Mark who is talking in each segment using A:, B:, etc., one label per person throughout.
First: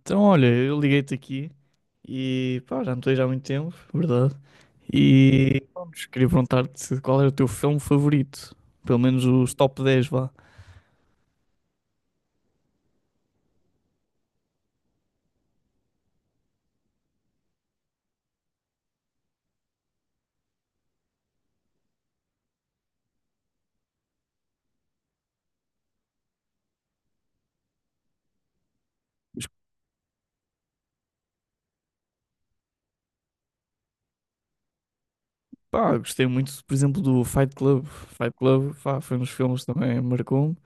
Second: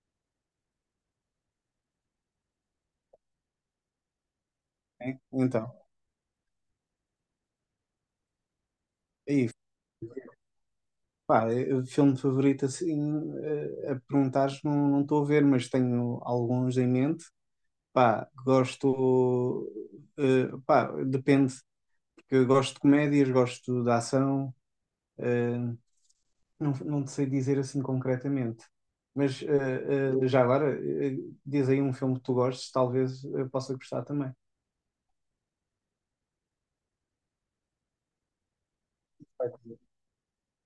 A: Então, olha, eu liguei-te aqui e pá, já não te vejo há muito tempo, verdade?
B: É,
A: E
B: então,
A: pronto, queria perguntar-te qual era o teu filme favorito, pelo menos
B: é
A: os
B: isso.
A: top 10, vá.
B: Pá, é filme favorito assim, a perguntares, não estou a ver, mas tenho alguns em mente. Pá, gosto, pá, depende, porque eu gosto de comédias, gosto de ação, eh, não, não te sei dizer assim concretamente. Mas
A: Mas,
B: já agora, eh, diz aí um filme que tu gostes, talvez eu possa gostar também.
A: pá, gostei muito, por exemplo, do Fight Club. Fight Club, pá, foi um dos filmes que também marcou-me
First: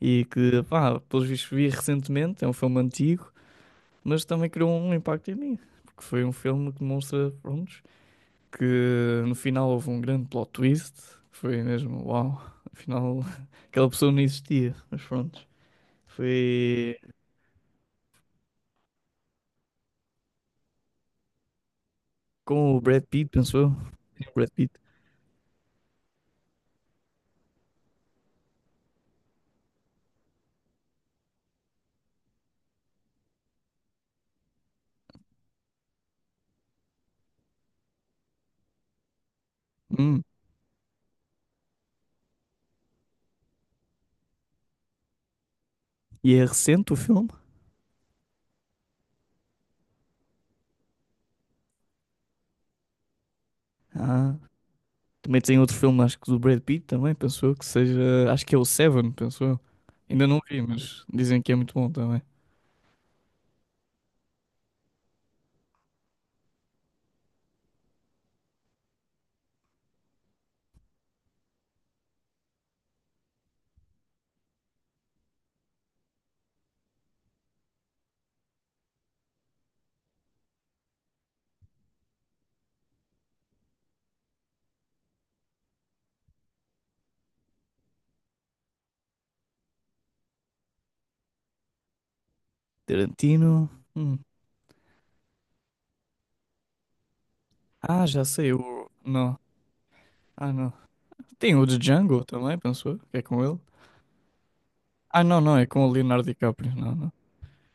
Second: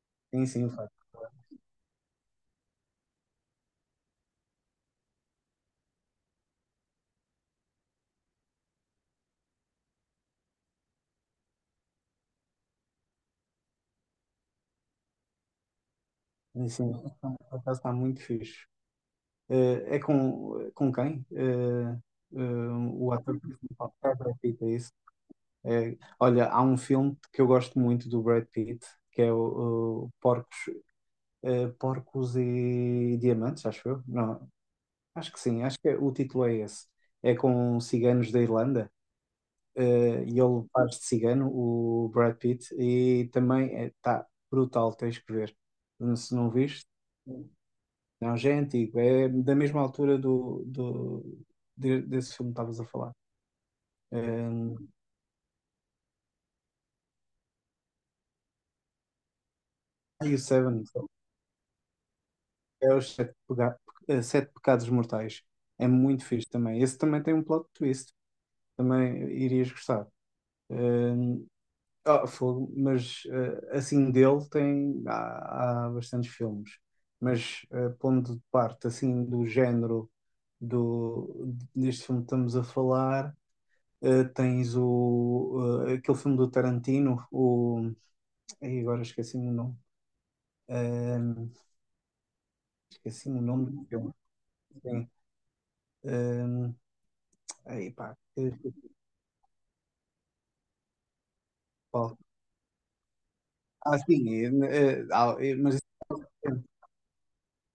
A: e
B: Sim,
A: que,
B: sim, vai.
A: pá, pelos vistos vi recentemente, é um filme antigo, mas também criou um impacto em mim, porque foi um filme que demonstra, pronto, que no final houve um grande plot twist. Foi mesmo, uau, afinal aquela pessoa não existia, mas pronto.
B: Sim, sim,
A: Foi
B: por acaso está muito fixe. Eh, é com, com quem?
A: com o Brad
B: O
A: Pitt,
B: ator
A: pensou eu?
B: principal é
A: Sim, o
B: Brad
A: Brad
B: Pitt, é
A: Pitt.
B: isso? É, olha, há um filme que eu gosto muito do Brad Pitt, que é o Porcos, Porcos e Diamantes, acho eu. Não, acho que sim, acho que o título é esse. É com ciganos da Irlanda,
A: Hum,
B: e ele faz de cigano, o Brad Pitt, e também está brutal, tens que ver.
A: E
B: Se
A: é
B: não viste.
A: recente o filme?
B: Não, já é antigo, é da mesma altura do desse filme que estavas a falar.
A: Ah,
B: Um,
A: também tem outro filme, acho que do Brad Pitt também, pensou eu, que seja, acho que é o Seven, pensou eu. Ainda
B: e o
A: não vi,
B: Seven,
A: mas dizem que é muito bom também.
B: é os Sete, Sete Pecados Mortais. É muito fixe também. Esse também tem um plot twist, também irias gostar. Um, ah, fogo, mas assim dele tem, há bastantes filmes. Mas pondo de parte assim do género deste filme que estamos a falar. Tens o, aquele filme do Tarantino, o, ai, agora esqueci-me o nome. Ahm, esqueci-me o nome
A: Tarantino.
B: do filme.
A: Hum.
B: Sim. Ahm, ai,
A: Ah,
B: pá,
A: já sei, o. Não. Ah, não. Tem o de
B: qual?
A: Django também, pensou eu, que é com ele.
B: Ah, sim,
A: Ah, não, não, é
B: mas
A: com
B: esse
A: o Leonardo
B: é recente,
A: DiCaprio, não, não.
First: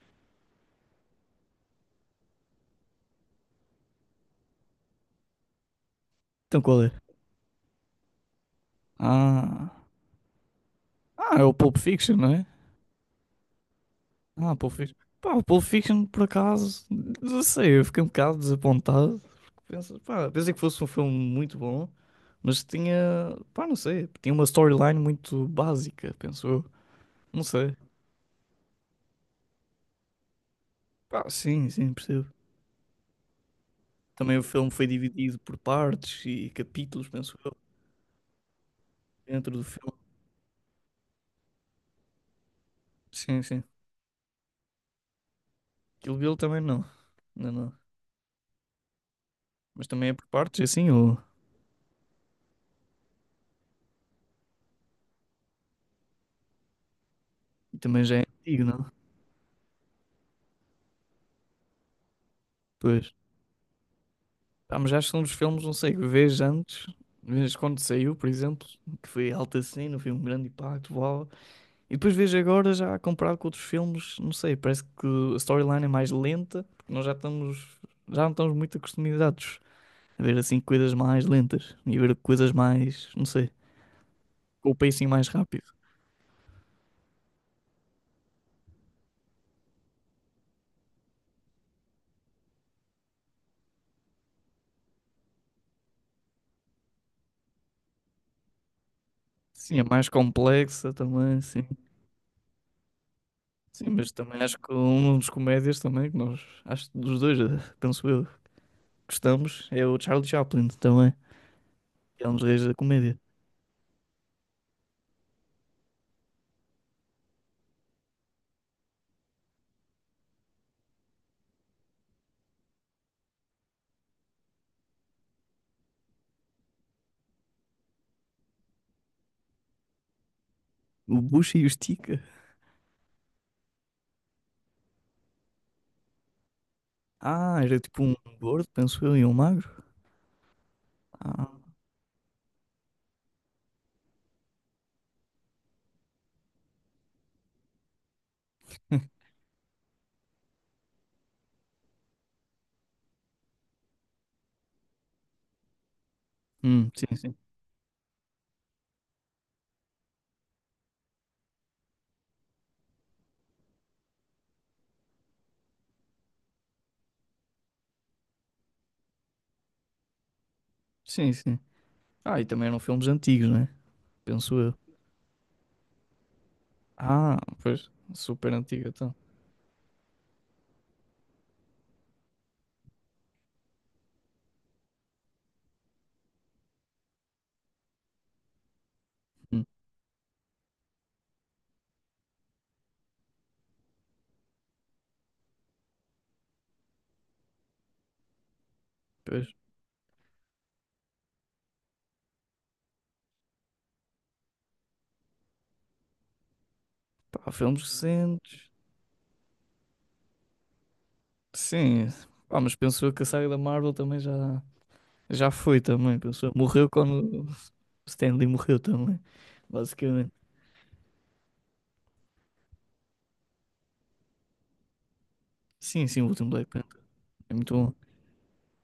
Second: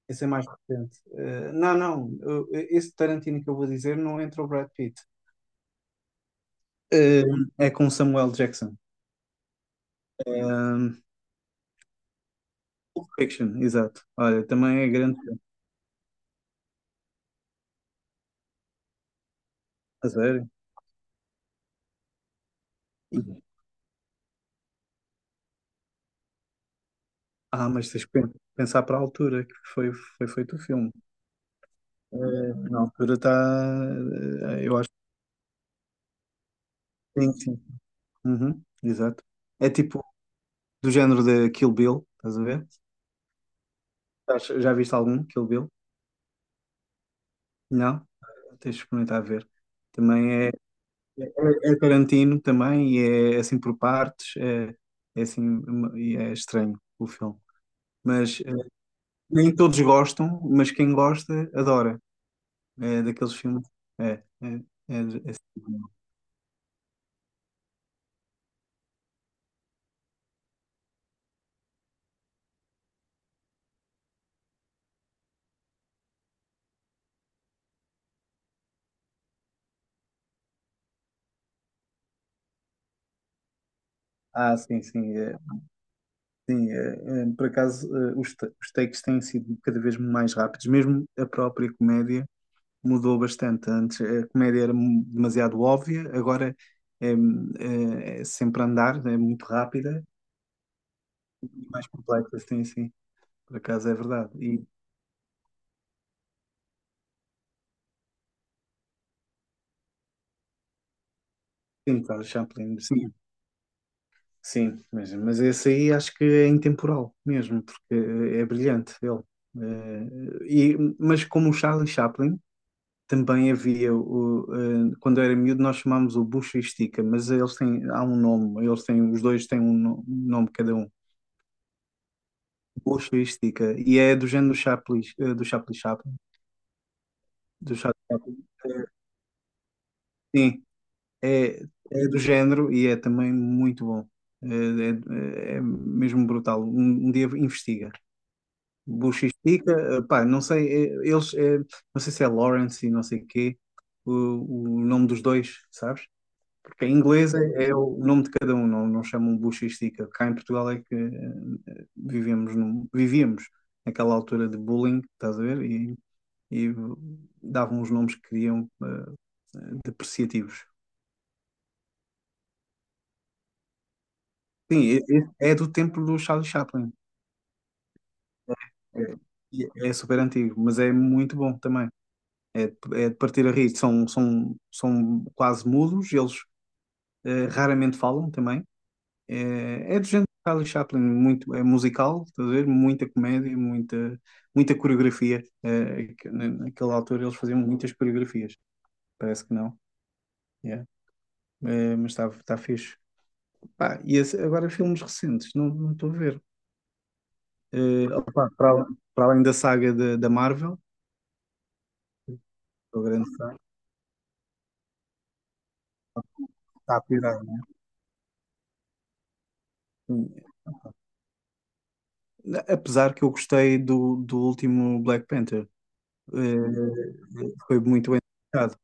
B: esse é mais recente. Não, não, esse Tarantino que eu vou dizer não entra o Brad Pitt.
A: Então qual é?
B: É com Samuel Jackson.
A: Ah,
B: Ahm.
A: ah, é o Pulp Fiction, não é?
B: Pulp Fiction, exato. Olha,
A: Ah, Pulp
B: também é
A: Fiction.
B: grande
A: Pá,
B: filme,
A: o Pulp Fiction, por acaso, não sei, eu fiquei um bocado desapontado.
B: a
A: Pá,
B: sério.
A: pensei que fosse um filme muito bom, mas tinha,
B: E-
A: pá, não sei, tinha uma storyline muito básica, penso eu. Não sei.
B: Mas tens que pensar para a altura que foi, foi feito o filme.
A: Pá, sim, sim, percebo.
B: Eh, na altura está.
A: Também o filme
B: Eu
A: foi
B: acho
A: dividido por partes e capítulos,
B: que sim,
A: penso eu,
B: sim. Uhum, exato.
A: dentro do
B: É tipo
A: filme.
B: do género de Kill Bill, estás a ver?
A: Sim, sim.
B: Já viste algum Kill Bill?
A: Kill Bill também não. Não, não.
B: Não? Tens de experimentar ver.
A: Mas também é por
B: Também é,
A: partes, é assim,
B: é Tarantino também e é assim por partes. É, é assim, e é estranho o filme.
A: e também já é
B: Mas
A: antigo, não?
B: nem todos gostam, mas quem gosta adora. É
A: Pois.
B: daqueles filmes. É, é,
A: Pá, mas acho que são dos filmes, não
B: assim.
A: sei, que vês antes, vês quando saiu, por exemplo, que foi alta cena, foi um grande impacto, uau. E depois vês agora, já comparado com outros filmes, não sei, parece que a storyline é mais lenta, porque nós já estamos, já não estamos muito acostumados a ver assim coisas mais lentas e ver coisas mais, não sei,
B: Ah,
A: com o
B: sim,
A: pacing
B: sim.
A: mais
B: É.
A: rápido.
B: Sim, por acaso, os, os takes têm sido cada vez mais rápidos, mesmo a própria comédia mudou bastante. Antes a comédia era demasiado óbvia, agora é, é sempre a andar, é muito
A: Sim, é
B: rápida
A: mais complexa também,
B: e
A: sim.
B: mais complexa, sim, sim, por acaso
A: Sim,
B: é
A: mas
B: verdade.
A: também acho
B: E
A: que um dos comédias também, que nós, acho que dos dois, penso eu, gostamos, é o Charlie Chaplin também.
B: sim,
A: É
B: Charles
A: um dos reis da
B: Chaplin, sim,
A: comédia.
B: sim, mas esse aí acho que é intemporal mesmo, porque é brilhante ele. Eh, e, mas como o Charlie Chaplin. Também havia o, quando eu era miúdo nós chamámos o bucha e estica, mas eles têm, há um nome, eles têm, os dois têm um um nome cada um,
A: O Bucha e o estica.
B: bucha e estica, e é do género do Chaplin,
A: Ah,
B: do
A: era
B: Charlie
A: tipo um
B: Chaplin.
A: gordo,
B: Eh,
A: penso eu, e um magro.
B: sim,
A: Ah,
B: é, é do género e é também muito bom. Eh, é, é mesmo brutal, um dia investiga, bucha e estica, pá, não sei, não sei se é Lawrence e não sei o quê, o nome dos dois, sabes? Em
A: sim,
B: inglês
A: sim.
B: é, é o nome de cada um, não, não chamam buchística. Cá em Portugal é que vivemos vivíamos naquela altura de bullying, estás a ver? E davam os nomes que queriam depreciativos.
A: Sim, sim. Ah, e também eram filmes antigos, né? Penso eu.
B: Sim, é, é do tempo do Charlie Chaplin.
A: Ah, pois. Super antigo, então.
B: É, e é super antigo, mas é muito bom também. É, é de partir a rir. São, são quase mudos, eles raramente falam também.
A: Hum,
B: É, é do género de Charlie Chaplin, muito, é musical, estás a ver? Muita comédia, muita coreografia. É, que naquela altura eles faziam muitas coreografias,
A: pois.
B: parece que não. Yeah. É, mas está tá fixe. Pá, e agora filmes recentes, não estou a ver.
A: Pá, filmes
B: É, opá,
A: recentes.
B: para, para além da saga da Marvel,
A: Sim. Pá, mas
B: estou
A: penso eu que a
B: grande
A: saga
B: fã,
A: da Marvel também já foi também. Penso eu. Morreu
B: está a pirar.
A: quando o Stan Lee morreu também. Basicamente.
B: Hum, Apesar que eu gostei do último Black Panther.
A: Sim, sim, o último Black Panther.
B: É,
A: É muito
B: foi
A: bom.
B: muito bem tratado.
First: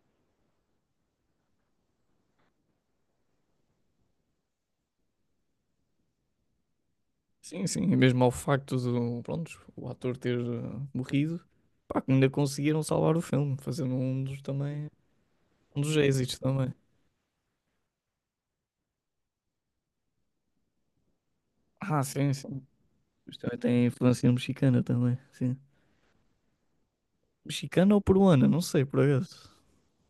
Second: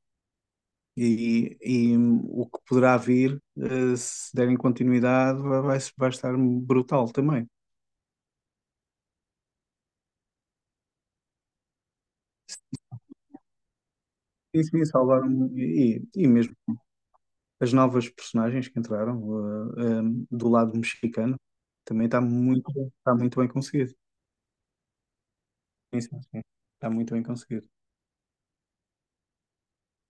B: E o que poderá vir, se derem continuidade, vai estar brutal também.
A: Sim, sim, e mesmo ao facto do, pronto, o ator ter morrido, pá, que ainda conseguiram salvar o filme, fazendo um dos
B: Sim, sim,
A: também,
B: salvaram
A: um dos
B: e
A: êxitos
B: mesmo
A: também.
B: as novas personagens que entraram do lado mexicano
A: Ah,
B: também
A: sim, sim.
B: está muito
A: Isto
B: bem
A: também tem
B: conseguido.
A: influência mexicana também, sim.
B: Sim, sim, sim. Está muito bem conseguido.
A: Mexicana ou peruana, não sei, por acaso.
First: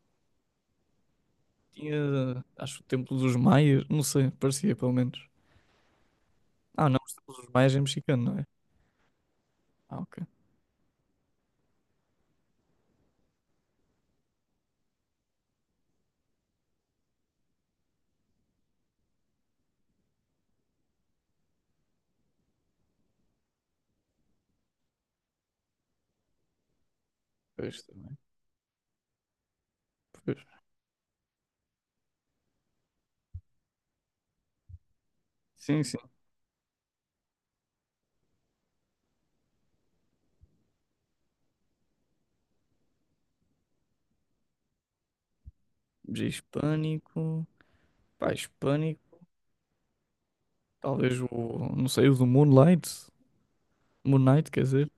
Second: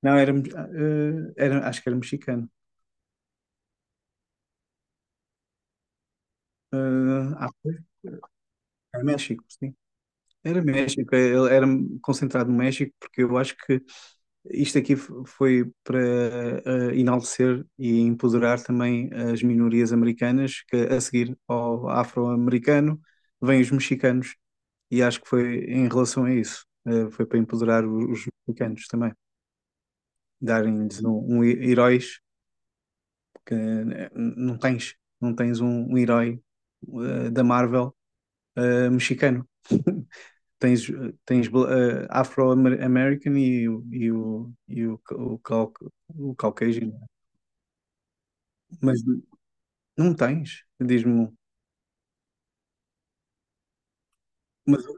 B: Não, era, acho que era
A: Tinha,
B: mexicano.
A: acho, o Templo dos Maias, não sei, parecia pelo menos. Ah, não, o
B: Eh,
A: Templo
B: ah,
A: dos Maias
B: foi?
A: é mexicano, não é?
B: Era México, sim.
A: Ah, ok.
B: Era México, é, ele era concentrado no México, porque eu acho que isto aqui foi para enaltecer e empoderar também as minorias americanas, que a seguir ao afro-americano vêm os mexicanos, e acho que foi em relação a isso, foi para
A: Pois
B: empoderar
A: também.
B: os mexicanos também,
A: Pois.
B: darem-lhes um, heróis, porque não tens, não tens
A: Sim,
B: um,
A: sim.
B: um herói da Marvel mexicano. Tens, tens Afro-American e
A: De
B: o Caucasian,
A: hispânico, pá,
B: mas
A: hispânico,
B: não tens, diz-me
A: talvez
B: um.
A: o, não sei, o do Moonlight, Moonlight quer
B: Mas
A: dizer.
B: o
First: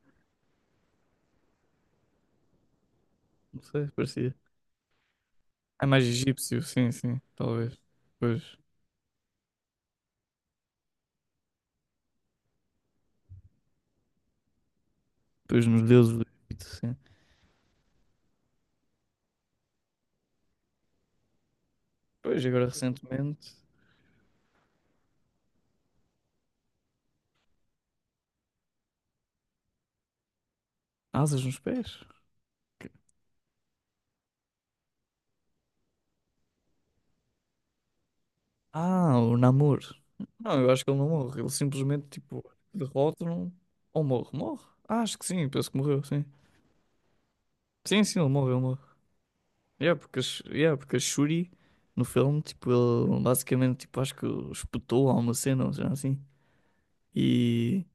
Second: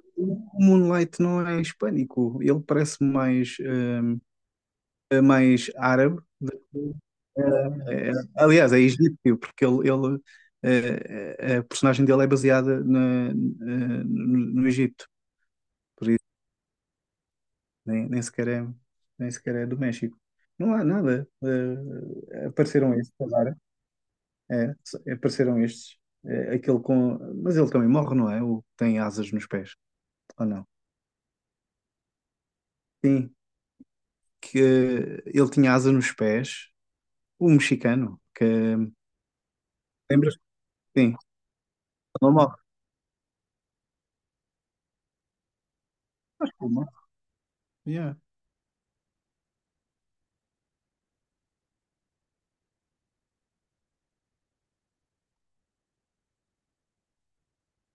B: Moonlight não é hispânico, ele parece mais,
A: Não sei, parecia.
B: mais
A: É mais
B: árabe. Do
A: egípcio, sim,
B: que-
A: sim, talvez.
B: eh, eh,
A: Pois,
B: aliás, é egípcio, porque a personagem dele é baseada na, no Egito,
A: pois nos
B: por
A: deuses
B: isso
A: do Egito, sim.
B: nem, nem sequer é do México. Não há nada.
A: Pois, agora
B: Apareceram esses
A: recentemente,
B: agora. É, apareceram estes. É, aquele com. Mas ele também morre, não é? O que tem asas nos pés, ou não?
A: asas nos pés.
B: Sim, que ele tinha asas nos pés, o mexicano, que.
A: Ah, o Namor.
B: Lembras?
A: Não, eu acho que ele não
B: Sim,
A: morre. Ele simplesmente,
B: ele
A: tipo,
B: morre.
A: derrota-no ou morre. Morre? Ah, acho que sim, penso que morreu, sim.
B: Ele morre.
A: Sim,
B: Yeah.
A: sim, ele morre, ele morre. Yeah, porque, a Shuri, no filme, tipo, ele basicamente, tipo, acho que espetou a uma cena, ou seja, assim. E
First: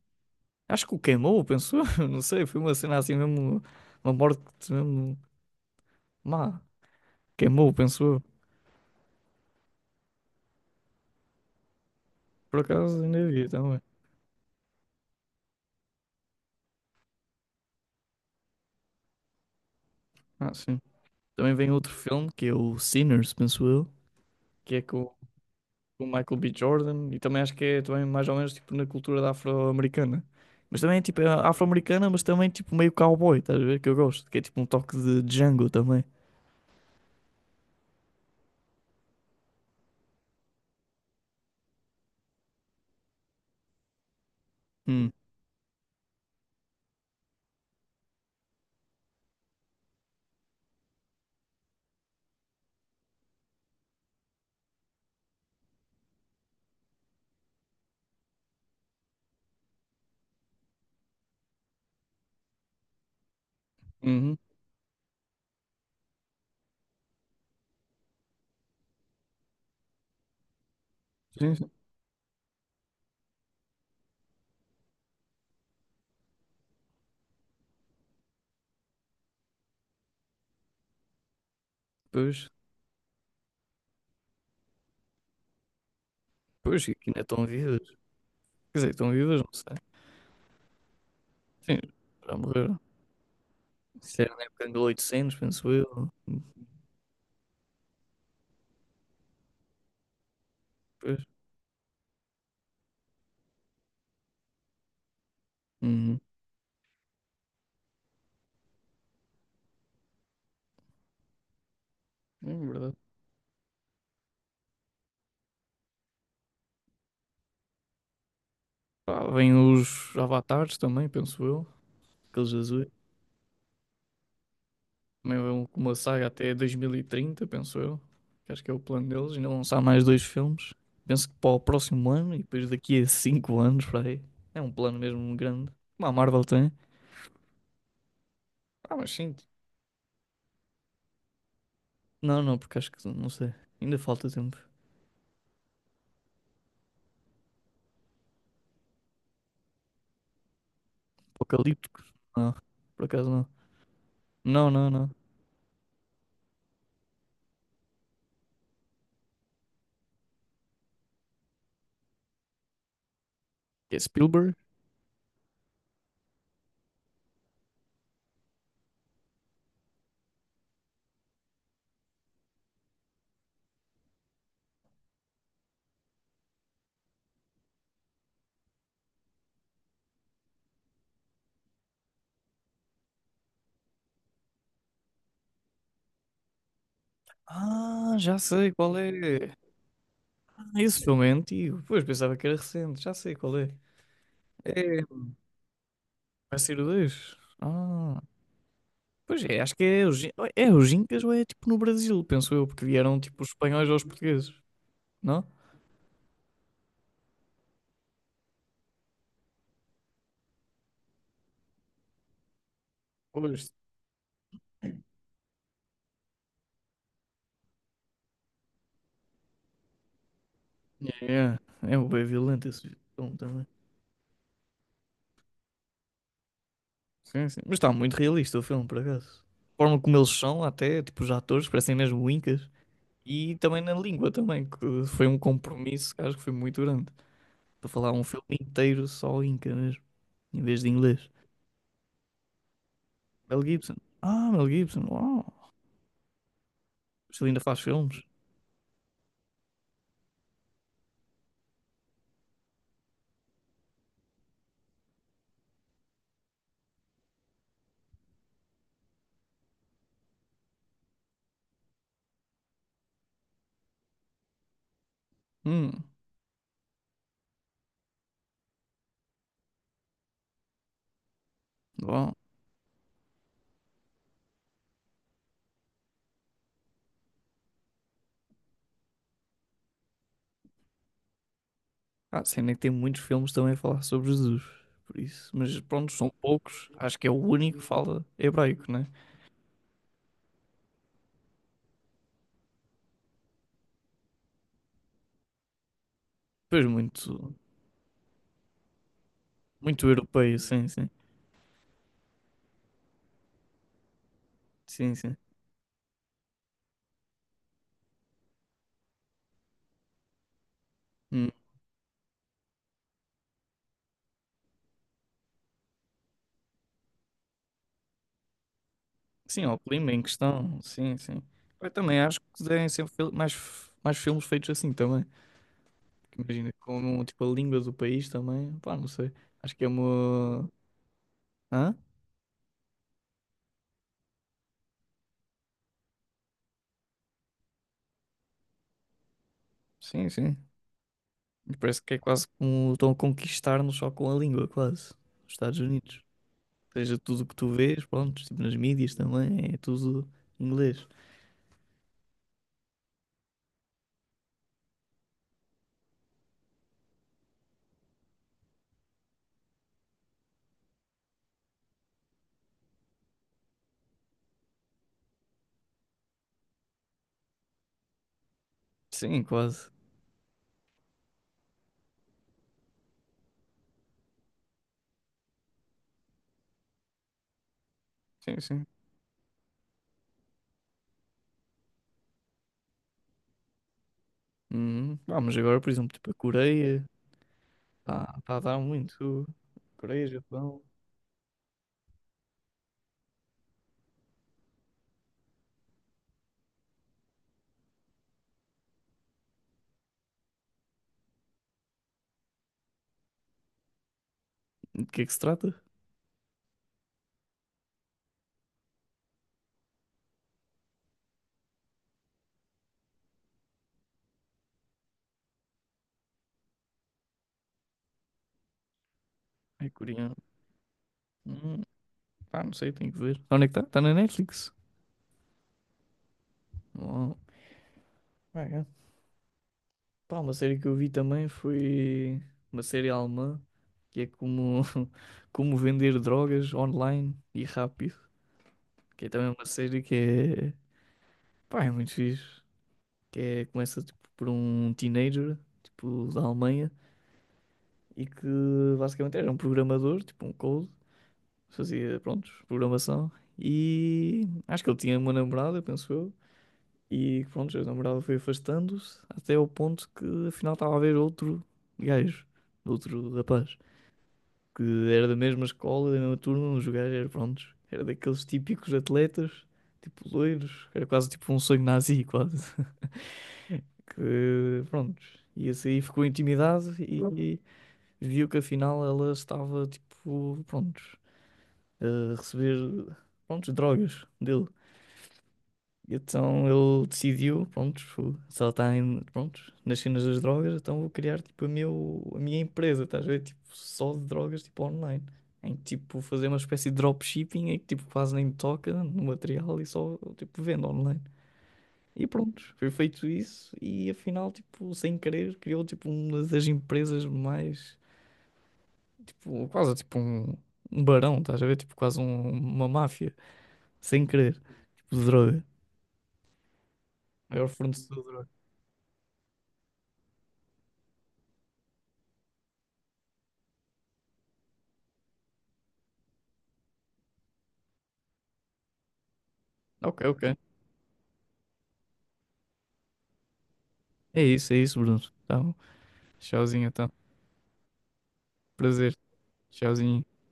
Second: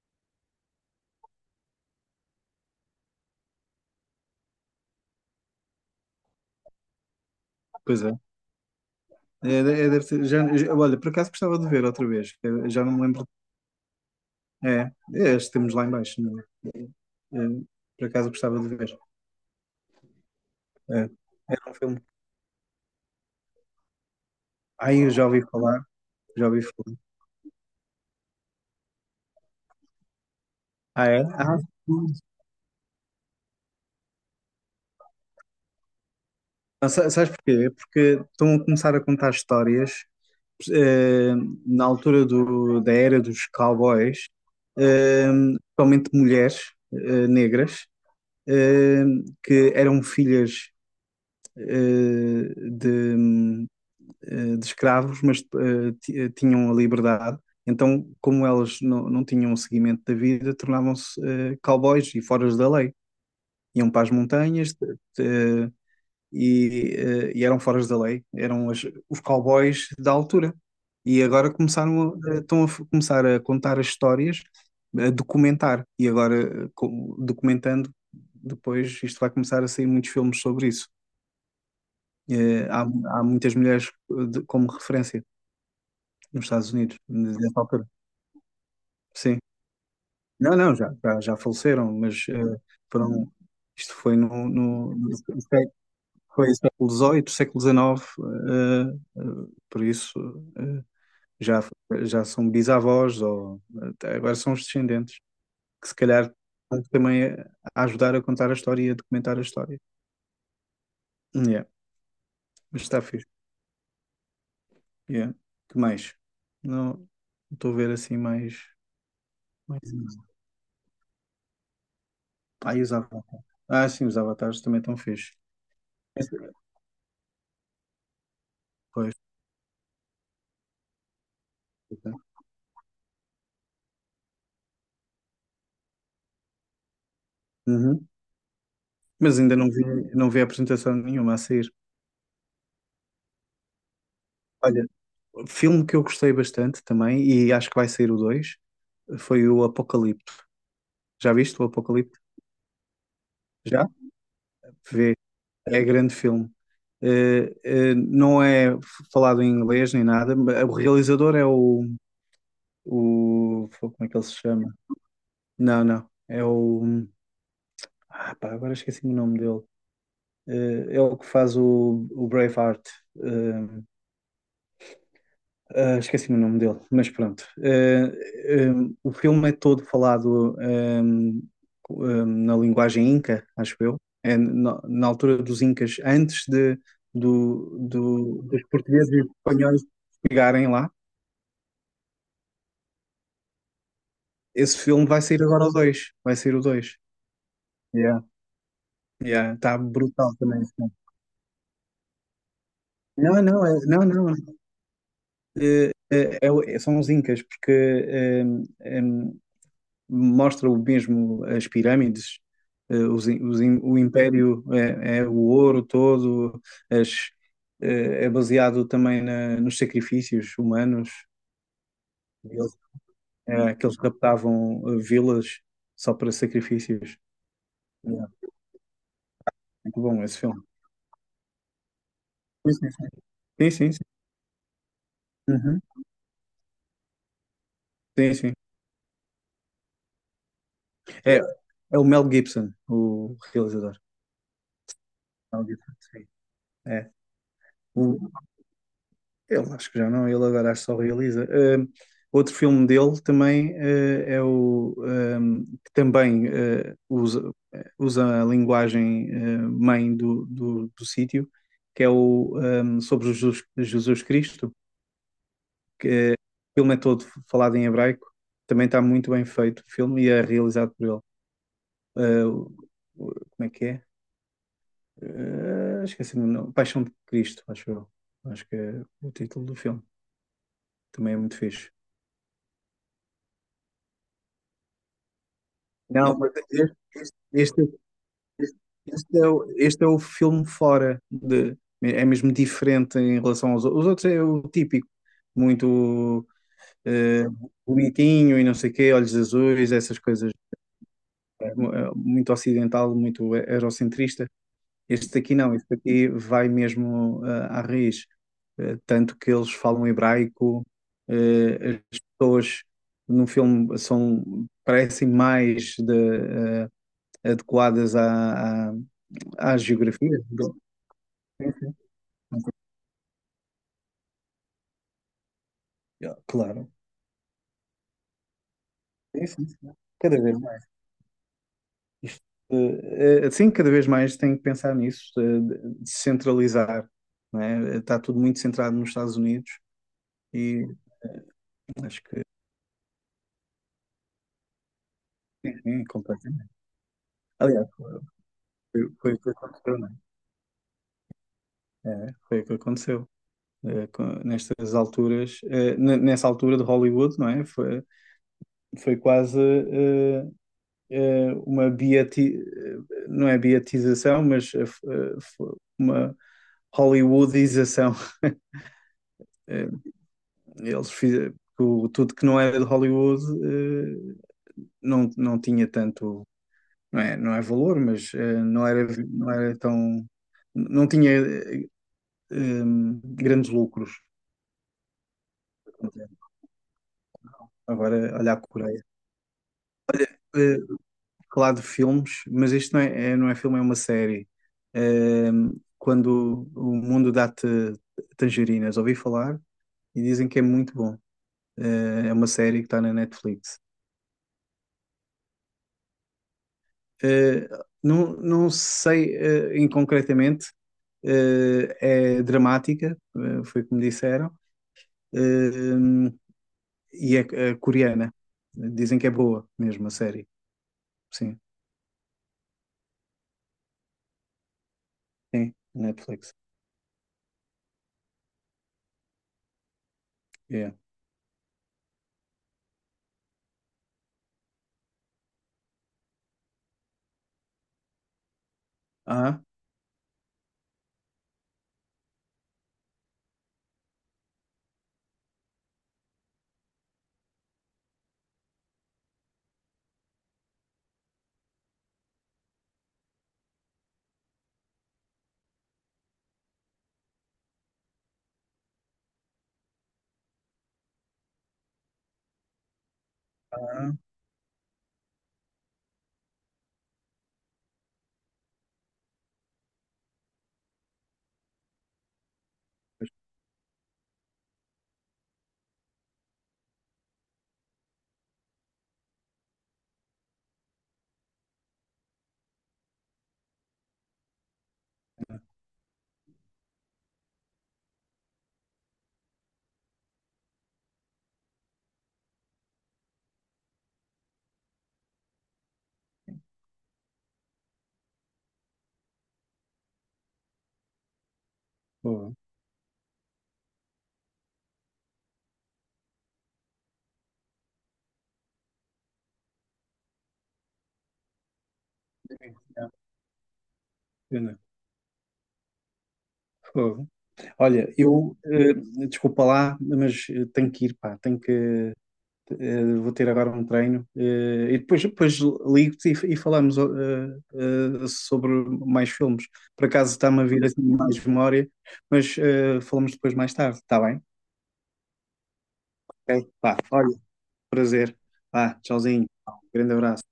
A: acho que o queimou, pensou? Não sei, foi uma cena assim mesmo, uma morte mesmo má. Queimou,
B: Pois é.
A: pensou?
B: É, é, é, deve ser- já, já- olha, por acaso gostava de ver outra vez.
A: Por
B: Eu já não
A: acaso
B: me
A: ainda
B: lembro.
A: vi também.
B: É, é este temos lá em baixo. Não é? É, é, por acaso gostava de ver.
A: Ah, sim.
B: É,
A: Também
B: era
A: vem
B: um
A: outro
B: filme.
A: filme que é o Sinners, penso eu, que é
B: Ai,
A: com
B: eu já ouvi falar.
A: com o Michael
B: Já
A: B.
B: ouvi falar.
A: Jordan e também acho que é também mais ou menos tipo na cultura da afro-americana. Mas também é
B: Ah,
A: tipo
B: é?
A: é
B: Ah,
A: afro-americana, mas também tipo meio cowboy, estás a ver? Que eu gosto, que é tipo um toque de Django também.
B: não, sabes porquê? É porque estão a começar a contar histórias eh, na altura da era dos cowboys,
A: Hum.
B: eh, principalmente mulheres negras, eh, que eram filhas eh, de, de escravos, mas tinham a liberdade. Então, como elas não, não tinham o seguimento da vida, tornavam-se cowboys e foras da lei. Iam para as
A: Uhum.
B: montanhas, eh, e, e eram foras da lei, eram os cowboys da altura. E agora
A: Sim, sim.
B: começaram a, estão a começar a contar as histórias, a documentar. E agora, documentando, depois isto vai começar a sair muitos filmes sobre isso.
A: Pois,
B: Eh, há muitas mulheres como referência nos Estados
A: pois, que
B: Unidos,
A: ainda estão
B: nessa
A: vivas.
B: altura.
A: Quer dizer, estão
B: Sim.
A: vivas, não sei.
B: Não, já
A: Sim,
B: faleceram, mas
A: já morreram.
B: foram, isto foi
A: Isso era na
B: no,
A: época de
B: no, no
A: 1800, penso eu.
B: Foi século XVIII, século XIX, eh, eh, por isso eh,
A: Pois.
B: já, já são bisavós ou até agora são os descendentes, que se
A: Uhum.
B: calhar vão também a ajudar a contar a história e a documentar a história. Yeah,
A: É
B: mas
A: verdade.
B: está fixe. Yeah. Que mais? Não estou a ver assim mais.
A: Pá, vêm
B: Mais...
A: os avatares também, penso eu. Aqueles
B: Ah, e
A: azuis.
B: os avatares. Ah, sim, os avatares também estão fixe.
A: Também vão com uma saga
B: Esse-
A: até 2030, penso eu. Que acho que é o plano
B: pois.
A: deles. Ainda vão lançar mais dois filmes. Penso que para o próximo
B: Ok.
A: ano e depois daqui a 5 anos, para aí. É um plano mesmo grande. Como a Marvel tem.
B: Uhum.
A: Ah, mas sim.
B: Mas ainda não vi, não vi a apresentação nenhuma a sair.
A: Não, não, porque acho que não sei. Ainda falta tempo.
B: Olha, filme que eu gostei bastante também, e acho que vai sair o 2 foi o Apocalipto. Já viste o
A: Apocalípticos?
B: Apocalipto?
A: Não, por acaso não.
B: Já?
A: Não, não, não.
B: Vê, é grande filme. Não é falado em inglês nem nada, mas o realizador é o.
A: Que
B: Como
A: é
B: é que ele se
A: Spielberg?
B: chama? Não, não. É o. Ah, pá, agora esqueci o nome dele. Eh, é o que faz o Braveheart. Eh, ah, esqueci-me o nome dele, mas pronto. O filme é todo falado na linguagem inca, acho eu. É na, na altura dos incas, antes de,
A: Ah, já
B: dos
A: sei qual
B: portugueses e
A: é.
B: espanhóis chegarem
A: Ah,
B: lá.
A: Esse filme é antigo. Pois, pensava que era recente. Já sei qual é.
B: Esse
A: É.
B: filme vai sair agora o dois. Vai sair
A: Vai
B: o
A: ser o
B: 2.
A: 2. Ah.
B: Yeah.
A: Pois
B: Yeah,
A: é, acho
B: tá
A: que é o,
B: brutal também.
A: é
B: Esse
A: o
B: filme.
A: Gincas ou é tipo no Brasil, penso eu, porque vieram
B: Não,
A: tipo os
B: não,
A: espanhóis
B: não,
A: aos
B: não.
A: portugueses, não?
B: É são os incas, porque mostra o mesmo as pirâmides,
A: Pois.
B: o império é, é o ouro todo, as- é baseado também nos sacrifícios humanos.
A: Yeah. É um bem violento
B: Eles-
A: esse filme também.
B: é, que eles raptavam vilas só para sacrifícios.
A: Sim, sim. Mas está muito
B: Yeah,
A: realista o filme, por acaso. A forma
B: muito
A: como
B: bom
A: eles
B: esse filme.
A: são, até, tipo, os atores, parecem mesmo incas. E
B: Sim,
A: também
B: sim,
A: na
B: sim.
A: língua também, que foi um
B: Uhum.
A: compromisso que acho que foi muito grande. Para falar um
B: Sim,
A: filme
B: sim.
A: inteiro só inca mesmo, em vez de inglês.
B: É, é o Mel Gibson, o
A: Mel
B: realizador.
A: Gibson. Ah, Mel Gibson. Uau.
B: Mel Gibson, sim. É.
A: Mas ele ainda faz
B: O,
A: filmes.
B: ele acho que já não, ele agora acho que só realiza. Outro filme dele também é o que também usa, usa a linguagem mãe do sítio, que é o sobre Jesus, Jesus Cristo,
A: Hum,
B: que o filme é todo falado em hebraico, também está muito bem feito o filme e é realizado por ele.
A: bom.
B: Ah, como é que é? Ah, esqueci-me o nome. Paixão de Cristo, acho eu. Acho que é o título do filme. Também é muito fixe.
A: Ah, a cena é que tem muitos filmes também a falar sobre Jesus. Por isso. Mas pronto, são
B: Não, mas
A: poucos. Acho que é o único
B: este,
A: que fala hebraico, né?
B: este é o filme fora de. É mesmo diferente em relação aos outros. Os outros é o típico, muito
A: Pois muito,
B: eh, bonitinho e não sei o quê, olhos azuis,
A: muito
B: essas coisas.
A: europeu, sim, sim.
B: Muito ocidental, muito eurocentrista.
A: Sim, sim.
B: Este aqui não, este aqui vai mesmo à raiz. Eh, tanto que eles falam hebraico,
A: Hum.
B: as pessoas no filme são, parecem mais de, eh, adequadas à,
A: Sim, ó,
B: à
A: O clima em
B: geografia?
A: questão. Sim, sim. Eu também acho que devem ser mais, mais filmes feitos assim também.
B: Ah,
A: Porque imagina,
B: claro.
A: como tipo a língua do país também. Pá, não sei.
B: Sim, sim,
A: Acho que é
B: sim. Cada vez
A: uma.
B: mais.
A: Hã?
B: Isto, sim, cada vez mais tem que pensar nisso, de centralizar, não é? Está tudo muito centrado nos Estados Unidos
A: Sim, sim.
B: e
A: Parece que é
B: acho que,
A: quase como estão a conquistar-nos só com a língua, quase. Os Estados
B: enfim,
A: Unidos.
B: completamente.
A: Ou seja, tudo o que tu
B: Aliás,
A: vês, pronto, tipo nas mídias
B: foi o que
A: também, é
B: aconteceu, não é?
A: tudo inglês.
B: É, foi o que aconteceu. Nestas alturas, nessa altura de Hollywood, não é? Foi, foi quase uma beati, não é beatização, mas eh, uma Hollywoodização.
A: Sim,
B: Eh,
A: quase.
B: eles fizeram tudo que não era de Hollywood eh, não, não tinha tanto, não é, não é valor, mas
A: Sim, sim.
B: não era, não era tão, não tinha eh, grandes lucros.
A: Uhum. Ah, mas agora, por exemplo, tipo a Coreia,
B: Agora,
A: pá,
B: olha
A: tá
B: a
A: a dar
B: Coreia.
A: muito. Coreia,
B: Eh,
A: Japão.
B: falar de filmes, mas isto não é, não é filme, é uma série. Ahm, quando o mundo dá-te tangerinas, ouvi falar e dizem que é muito bom. Ah, é uma série que está na Netflix.
A: De que é que se trata?
B: Ah, não, não sei em concretamente, ah, é dramática, foi como disseram, ah, e é, é coreana. Dizem que é boa
A: É
B: mesmo a
A: coreano.
B: série. Sim,
A: Hum, pá, não sei, tenho que ver. Onde é que está? Está na Netflix.
B: sim, Netflix.
A: Oh, pá, uma série que
B: Yeah.
A: eu vi também foi uma série alemã que é como, como vender drogas online e rápido. Que é também
B: Ah,
A: uma série que é, pá, é muito fixe. Que é, começa tipo, por um teenager tipo, da Alemanha e que basicamente era um programador, tipo um code, fazia, pronto, programação. E acho que ele tinha uma namorada, penso eu. E pronto, a namorada foi afastando-se até ao ponto que afinal estava a haver outro gajo, outro rapaz.
B: ah,
A: Que era da mesma escola, da mesma turma, um jogar eram prontos, era daqueles típicos atletas, tipo loiros, era quase tipo um sonho nazi, quase. Que prontos e esse aí ficou intimidado e viu que afinal ela estava tipo, prontos a receber, prontos drogas dele. E então ele decidiu, pronto, se ela está pronto, nas cenas das drogas, então vou criar tipo a, meu, a minha empresa, estás a ver? Tipo, só de drogas, tipo online. Em que, tipo, fazer uma espécie de dropshipping em que tipo quase nem me toca no material e só tipo vendo online. E
B: boa.
A: pronto, foi feito isso e afinal, tipo, sem querer, criou tipo uma das empresas mais, tipo, quase tipo um barão, estás a ver? Tipo, quase uma
B: Yeah.
A: máfia, sem querer,
B: Pena.
A: tipo de droga.
B: Fogo.
A: Maior
B: Olha,
A: fornecedor de droga.
B: eu, desculpa lá, mas tenho que ir, pá, tenho que, vou ter agora um treino, e depois, depois ligo-te e falamos sobre mais filmes. Por
A: Ok,
B: acaso
A: ok.
B: está-me a vir assim mais memória, mas falamos depois mais tarde, está bem?
A: É isso, Bruno. Então,
B: Ok?
A: tchauzinho,
B: Pá,
A: então.
B: olha, prazer. Pá,
A: Prazer.
B: tchauzinho. Um grande
A: Tchauzinho.
B: abraço.